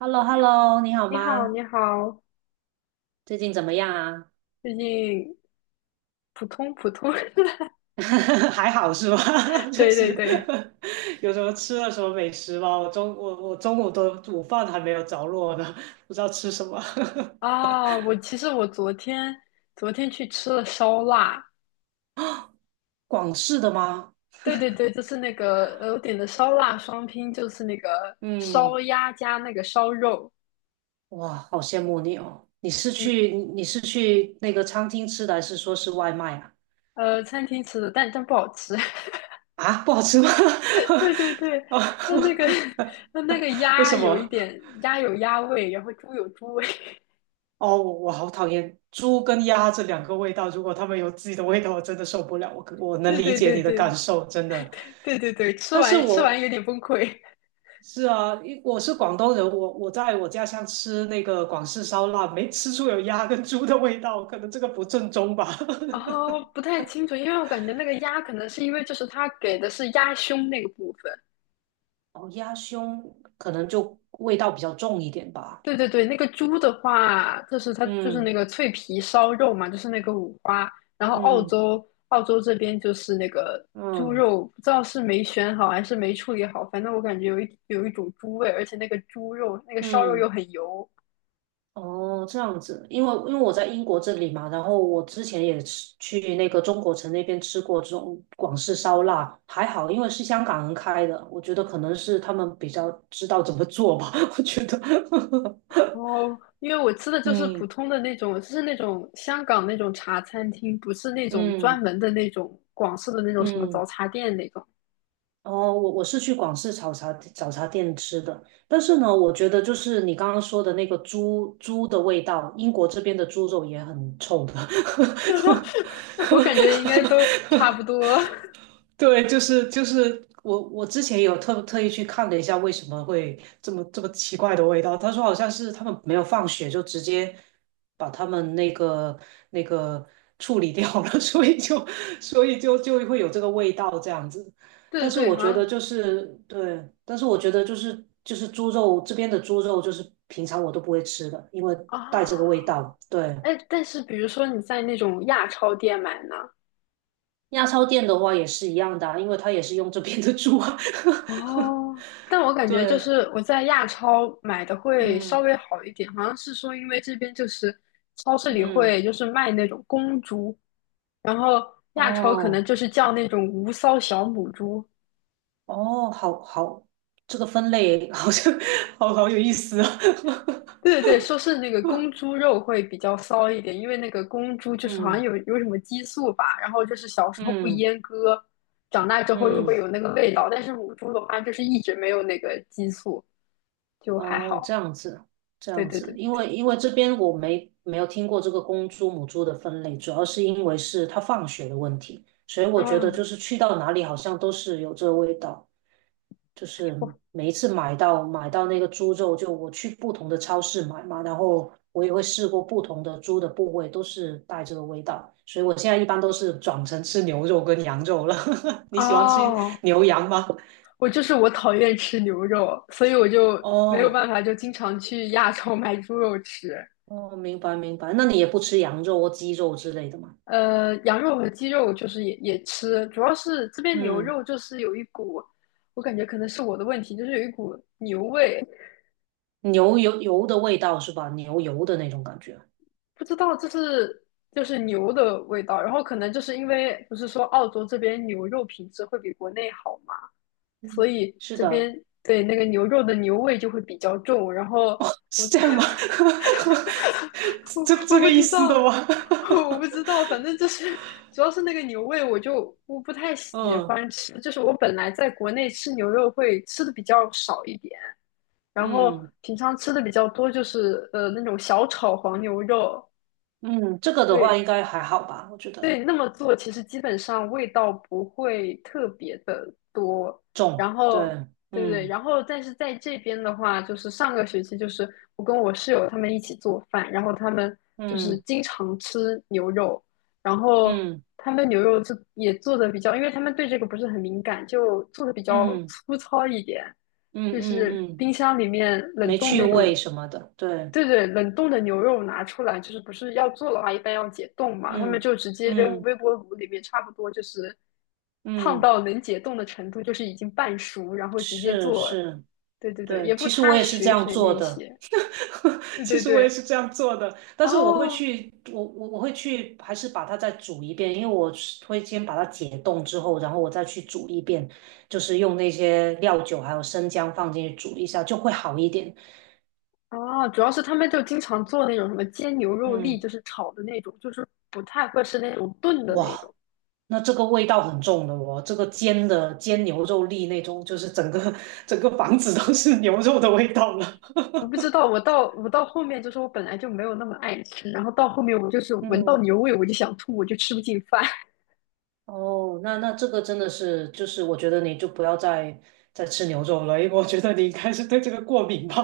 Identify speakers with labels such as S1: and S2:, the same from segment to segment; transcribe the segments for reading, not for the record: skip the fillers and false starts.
S1: h e l l o 你好
S2: 你好，
S1: 吗？
S2: 你好，
S1: 最近怎么样啊？
S2: 最近普通普通，
S1: 还好是吧？就
S2: 对对
S1: 是
S2: 对，
S1: 有什么吃了什么美食吗？我中午的午饭还没有着落呢，不知道吃什么。
S2: 啊，我其实我昨天昨天去吃了烧腊，
S1: 广式的吗？
S2: 对对对，就是那个我点的烧腊双拼，就是那个
S1: 嗯，
S2: 烧鸭加那个烧肉，
S1: 哇，好羡慕你哦！你是
S2: 嗯
S1: 去你是去那个餐厅吃的，还是说是外卖啊？
S2: 呃，餐厅吃的，但不好吃，
S1: 啊，不好吃吗？
S2: 对对对，
S1: 啊，
S2: 它那个 它那个
S1: 为
S2: 鸭
S1: 什
S2: 有一
S1: 么？
S2: 点鸭有鸭味，然后猪有猪味，
S1: 哦，我好讨厌猪跟鸭这两个味道，如果它们有自己的味道，我真的受不了。我可我 能
S2: 对
S1: 理
S2: 对
S1: 解
S2: 对
S1: 你的感
S2: 对
S1: 受，真的。
S2: 对对对，吃
S1: 但是
S2: 完吃完
S1: 我
S2: 有点崩溃，
S1: 是啊，因我是广东人，我在我家乡吃那个广式烧腊，没吃出有鸭跟猪的味道，可能这个不正宗吧。
S2: 哦，不太清楚，因为我感觉那个鸭可能是因为就是它给的是鸭胸那个部分，
S1: 哦，鸭胸可能就味道比较重一点吧。
S2: 对对对，那个猪的话，就是它就是
S1: 嗯
S2: 那个脆皮烧肉嘛，就是那个五花，然后澳
S1: 嗯
S2: 洲澳洲这边就是那个猪
S1: 嗯
S2: 肉，不知道是没选好还是没处理好，反正我感觉有一种猪味，而且那个猪肉那个烧肉
S1: 嗯。
S2: 又很油。
S1: 哦，这样子，因为我在英国这里嘛，然后我之前也去那个中国城那边吃过这种广式烧腊，还好，因为是香港人开的，我觉得可能是他们比较知道怎么做吧，我觉得，
S2: 哦，因为我吃的就是普
S1: 嗯
S2: 通的那种，就是那种香港那种茶餐厅，不是那种专
S1: 嗯
S2: 门的那种广式的那种什么早
S1: 嗯，
S2: 茶店那种。
S1: 哦，我是去广式早茶店吃的，但是呢，我觉得就是你刚刚说的那个猪的味道，英国这边的猪肉也很臭的。
S2: 我感觉应该都差不 多。
S1: 对，就是我之前有特意去看了一下，为什么会这么奇怪的味道？他说好像是他们没有放血，就直接把他们那个处理掉了，所以就所以就会有这个味道这样子。
S2: 对
S1: 但是
S2: 对
S1: 我
S2: 好
S1: 觉得
S2: 像
S1: 就是对，但是我觉得就是猪肉这边的猪肉就是平常我都不会吃的，因为 带这
S2: 啊，
S1: 个味道。对，
S2: 哎，但是比如说你在那种亚超店买呢，
S1: 亚超店的话也是一样的啊因为他也是用这边的猪啊。
S2: 哦，但我 感觉就
S1: 对，
S2: 是我在亚超买的会稍
S1: 嗯
S2: 微好一点，好像是说因为这边就是超市里
S1: 嗯，
S2: 会就是卖那种公猪，然后亚超可能
S1: 哦
S2: 就是叫那种无骚小母猪，
S1: 哦，好好，这个分类好像 好好有意思啊。
S2: 对对 对，说是那个公猪肉会比较骚一点，因为那个公猪就是好像
S1: 嗯
S2: 有什么激素吧，然后就是小时候不
S1: 嗯
S2: 阉割，长大之后就
S1: 嗯，
S2: 会有那个味道，但是母猪的话就是一直没有那个激素，就还
S1: 哦，这
S2: 好。
S1: 样子这
S2: 对
S1: 样
S2: 对
S1: 子，
S2: 对对
S1: 因
S2: 对，
S1: 为因为这边我没有听过这个公猪母猪的分类，主要是因为是它放血的问题，所以我觉得
S2: 嗯，
S1: 就是去到哪里好像都是有这个味道。就是
S2: 我
S1: 每一次买到那个猪肉，就我去不同的超市买嘛，然后我也会试过不同的猪的部位，都是带这个味道，所以我现在一般都是转成吃牛肉跟羊肉了。你喜欢吃
S2: 哦，
S1: 牛羊吗？
S2: 我就是我讨厌吃牛肉，所以我就没有
S1: 哦
S2: 办法，就经常去亚超买猪肉吃。
S1: 哦，明白明白，那你也不吃羊肉或鸡肉之类的吗？
S2: 羊肉和鸡肉就是也吃，主要是这边牛
S1: 嗯，
S2: 肉就是有一股，我感觉可能是我的问题，就是有一股牛味，
S1: 牛油的味道是吧？牛油的那种感觉，
S2: 不知道这是就是牛的味道，然后可能就是因为不是说澳洲这边牛肉品质会比国内好嘛，所以
S1: 是
S2: 这
S1: 的，
S2: 边对那个牛肉的牛味就会比较重，然后我
S1: 是这样吗？
S2: 我
S1: 这
S2: 我
S1: 这
S2: 不
S1: 个意
S2: 知
S1: 思
S2: 道，
S1: 的吗？
S2: 我不知道，反 正就是主要是那个牛味，我不太喜
S1: 嗯
S2: 欢吃。就是我本来在国内吃牛肉会吃的比较少一点，然后
S1: 嗯。
S2: 平常吃的比较多就是那种小炒黄牛肉，
S1: 嗯，这个的话
S2: 对。
S1: 应该还好吧，我觉得
S2: 对，那么做其实基本上味道不会特别的多，
S1: 重，
S2: 然后
S1: 对，
S2: 对对，
S1: 嗯
S2: 然后但是在这边的话，就是上个学期就是我跟我室友他们一起做饭，然后他们就是
S1: 嗯
S2: 经常吃牛肉，然后
S1: 嗯
S2: 他们牛肉就也做的比较，因为他们对这个不是很敏感，就做的比较
S1: 嗯
S2: 粗糙一点，
S1: 嗯
S2: 就
S1: 嗯
S2: 是
S1: 嗯，
S2: 冰箱里面冷
S1: 没
S2: 冻
S1: 趣
S2: 那种
S1: 味什么的，对，
S2: 对对，冷冻的牛肉拿出来，就是不是要做的话，一般要解冻嘛，他们
S1: 嗯
S2: 就直接扔
S1: 嗯
S2: 微波炉里面，差不多就是烫
S1: 嗯，
S2: 到能解冻的程度，就是已经半熟，然后直接
S1: 是
S2: 做。
S1: 是，
S2: 对对对，
S1: 对，
S2: 也不
S1: 其实我
S2: 擦
S1: 也是这
S2: 血
S1: 样
S2: 水
S1: 做
S2: 那
S1: 的，
S2: 些。对
S1: 其
S2: 对
S1: 实我也
S2: 对，
S1: 是这样做的，但是我会
S2: 哦
S1: 去，我会去，还是把它再煮一遍，因为我是会先把它解冻之后，然后我再去煮一遍，就是用那些料酒还有生姜放进去煮一下，就会好一点，
S2: 哦，主要是他们就经常做那种什么煎牛肉粒，
S1: 嗯。
S2: 就是炒的那种，就是不太会吃那种炖的那
S1: 哇，
S2: 种。
S1: 那这个味道很重的哦，这个煎牛肉粒那种，就是整个 整个房子都是牛肉的味道了。
S2: 我不知道，我到后面就是我本来就没有那么爱吃，然后到后面我就是 闻到
S1: 嗯，
S2: 牛味我就想吐，我就吃不进饭。
S1: 哦，那这个真的是，就是我觉得你就不要再吃牛肉了，因为我觉得你应该是对这个过敏吧。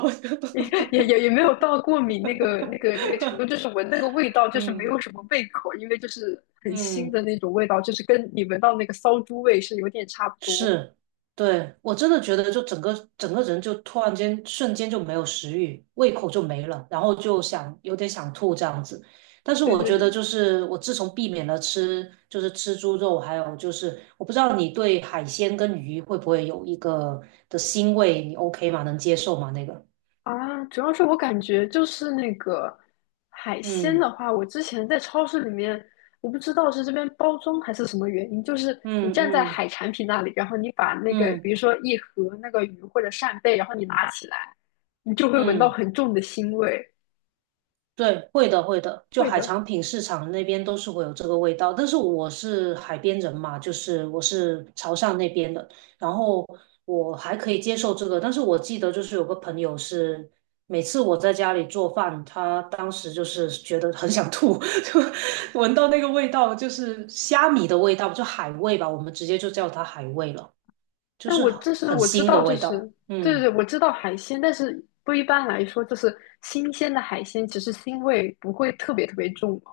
S2: 也也没有到过敏那个程度，就是闻那个味道 就是没有
S1: 嗯
S2: 什么胃口，因为就是很腥
S1: 嗯，
S2: 的那种味道，就是跟你闻到那个骚猪味是有点差不多。
S1: 是，对，我真的觉得就整个人就突然间瞬间就没有食欲，胃口就没了，然后就想有点想吐这样子。但是
S2: 对
S1: 我
S2: 对
S1: 觉得
S2: 对，
S1: 就是我自从避免了吃就是吃猪肉，还有就是我不知道你对海鲜跟鱼会不会有一个的腥味，你 OK 吗？能接受吗？那个，
S2: 啊，主要是我感觉就是那个海鲜
S1: 嗯
S2: 的话，我之前在超市里面，我不知道是这边包装还是什么原因，就是你
S1: 嗯
S2: 站在
S1: 嗯
S2: 海产品那里，然后你把那个比
S1: 嗯
S2: 如说一盒那个鱼或者扇贝，然后你拿起来，你就会闻到
S1: 嗯，
S2: 很重的腥味。
S1: 对，会的，会的。就
S2: 会
S1: 海
S2: 的，
S1: 产品市场那边都是会有这个味道，但是我是海边人嘛，就是我是潮汕那边的，然后我还可以接受这个。但是我记得就是有个朋友是，每次我在家里做饭，他当时就是觉得很想吐，就闻到那个味道，就是虾米的味道，就海味吧，我们直接就叫它海味了，就
S2: 但
S1: 是
S2: 我就是
S1: 很
S2: 我知
S1: 腥的
S2: 道，就
S1: 味
S2: 是
S1: 道。
S2: 对对
S1: 嗯。
S2: 对，我知道海鲜，但是不一般来说，就是新鲜的海鲜，其实腥味不会特别特别重嘛。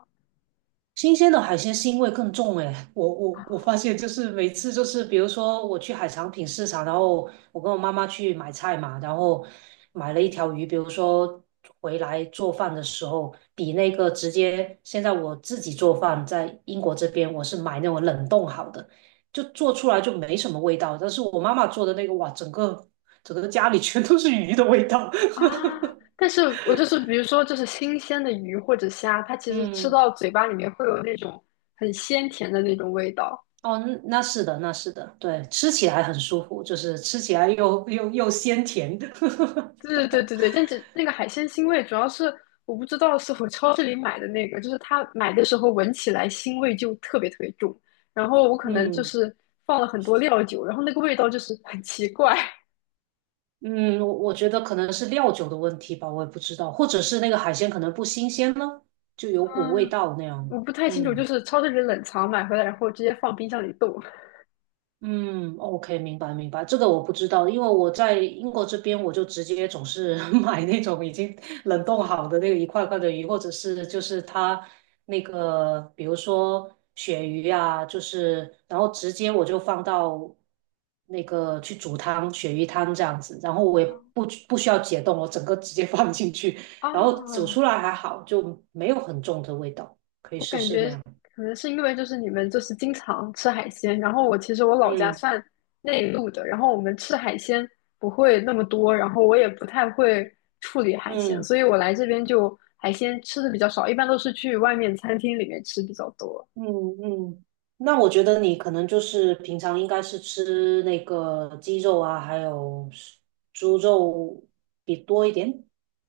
S1: 新鲜的海鲜腥味更重诶，我发现就是每次就是比如说我去海产品市场，然后我跟我妈妈去买菜嘛，然后买了一条鱼，比如说回来做饭的时候，比那个直接现在我自己做饭在英国这边，我是买那种冷冻好的，就做出来就没什么味道，但是我妈妈做的那个哇，整个家里全都是鱼的味道，
S2: 啊，但是我就是比如说，就是新鲜的鱼或者虾，它 其实吃
S1: 嗯。
S2: 到嘴巴里面会有那种很鲜甜的那种味道。
S1: 哦，嗯那是的，那是的，对，吃起来很舒服，就是吃起来又鲜甜的。
S2: 对对对对对，但是那个海鲜腥味主要是我不知道是我超市里买的那个，就是它买的时候闻起来腥味就特别特别重，然后我可能就
S1: 嗯
S2: 是放了很多料酒，然后那个味道就是很奇怪。
S1: 嗯，我觉得可能是料酒的问题吧，我也不知道，或者是那个海鲜可能不新鲜呢，就有股味
S2: 嗯，
S1: 道那样。
S2: 我不太清楚，就
S1: 嗯。
S2: 是超市里冷藏买回来，然后直接放冰箱里冻。
S1: 嗯，OK，明白明白，这个我不知道，因为我在英国这边，我就直接总是 买那种已经冷冻好的那个一块块的鱼，或者是就是它那个，比如说鳕鱼啊，就是然后直接我就放到那个去煮汤，鳕鱼汤这样子，然后我也不 不需要解冻，我整个直接放进去，然后煮
S2: 啊，
S1: 出来还好，就没有很重的味道，可以
S2: 我
S1: 试
S2: 感
S1: 试
S2: 觉
S1: 那样。
S2: 可能是因为就是你们就是经常吃海鲜，然后我其实老家
S1: 嗯
S2: 算内陆的，然后我们吃海鲜不会那么多，然后我也不太会处理海鲜，
S1: 嗯。
S2: 所以我来这边就海鲜吃的比较少，一般都是去外面餐厅里面吃比较多。
S1: 嗯嗯，那我觉得你可能就是平常应该是吃那个鸡肉啊，还有是猪肉比多一点。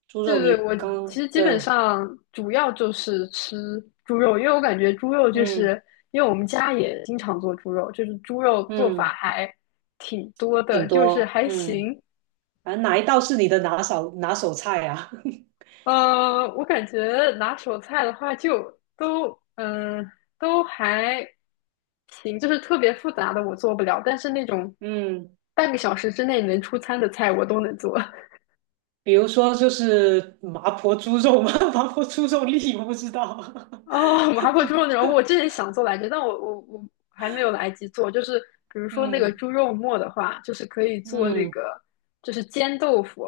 S1: 猪
S2: 对
S1: 肉
S2: 对，
S1: 你
S2: 我
S1: 刚，
S2: 其实基本
S1: 对，
S2: 上主要就是吃猪肉，因为我感觉猪肉就
S1: 嗯
S2: 是因为我们家也经常做猪肉，就是猪肉做法
S1: 嗯，
S2: 还挺多的，
S1: 挺
S2: 就是
S1: 多，
S2: 还
S1: 嗯，
S2: 行。
S1: 反正哪一道是你的拿手菜啊？
S2: 我感觉拿手菜的话就都嗯、呃都还行，就是特别复杂的我做不了，但是那种
S1: 嗯，
S2: 半个小时之内能出餐的菜我都能做。
S1: 比如说就是麻婆猪肉嘛，麻婆猪肉粒我不知道。
S2: 哦，麻婆猪肉那种，我之前想做来着，但我还没有来及做。就是比如说那个
S1: 嗯
S2: 猪肉末的话，就是可以做那
S1: 嗯，
S2: 个，就是煎豆腐，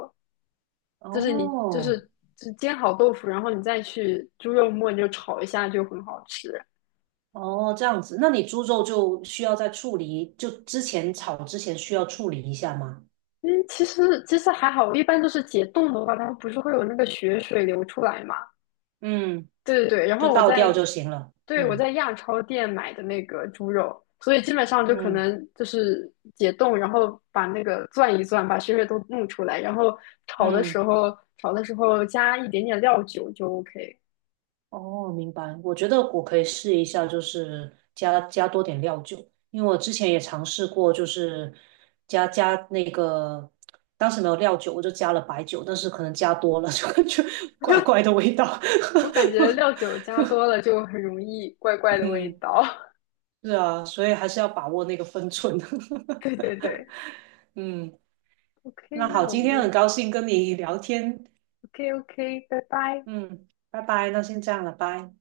S2: 就是你就是
S1: 哦。
S2: 就是煎好豆腐，然后你再去猪肉末你就炒一下，就很好吃。
S1: 哦，这样子，那你猪肉就需要在处理，就之前炒之前需要处理一下吗？
S2: 嗯，其实还好，一般都是解冻的话，它不是会有那个血水流出来嘛。
S1: 嗯，
S2: 对对对，然
S1: 就
S2: 后我
S1: 倒掉
S2: 在，
S1: 就行了。
S2: 对，我
S1: 嗯
S2: 在亚超店买的那个猪肉，所以基本上就可
S1: 嗯
S2: 能就是解冻，然后把那个攥一攥，把血水都弄出来，然后炒的时
S1: 嗯，
S2: 候炒的时候加一点点料酒就 OK。
S1: 哦，明白。我觉得我可以试一下，就是加多点料酒，因为我之前也尝试过，就是加那个，当时没有料酒，我就加了白酒，但是可能加多了 就感觉怪怪的味道。
S2: 我感觉料酒加多 了就很容易怪怪的味
S1: 嗯，
S2: 道。
S1: 是啊，所以还是要把握那个分寸。
S2: 对 对对
S1: 嗯。
S2: ，OK，
S1: 那好，
S2: 那我
S1: 今天很
S2: 们
S1: 高兴跟你聊天，
S2: OK OK，拜拜。
S1: 嗯，拜拜，那先这样了，拜。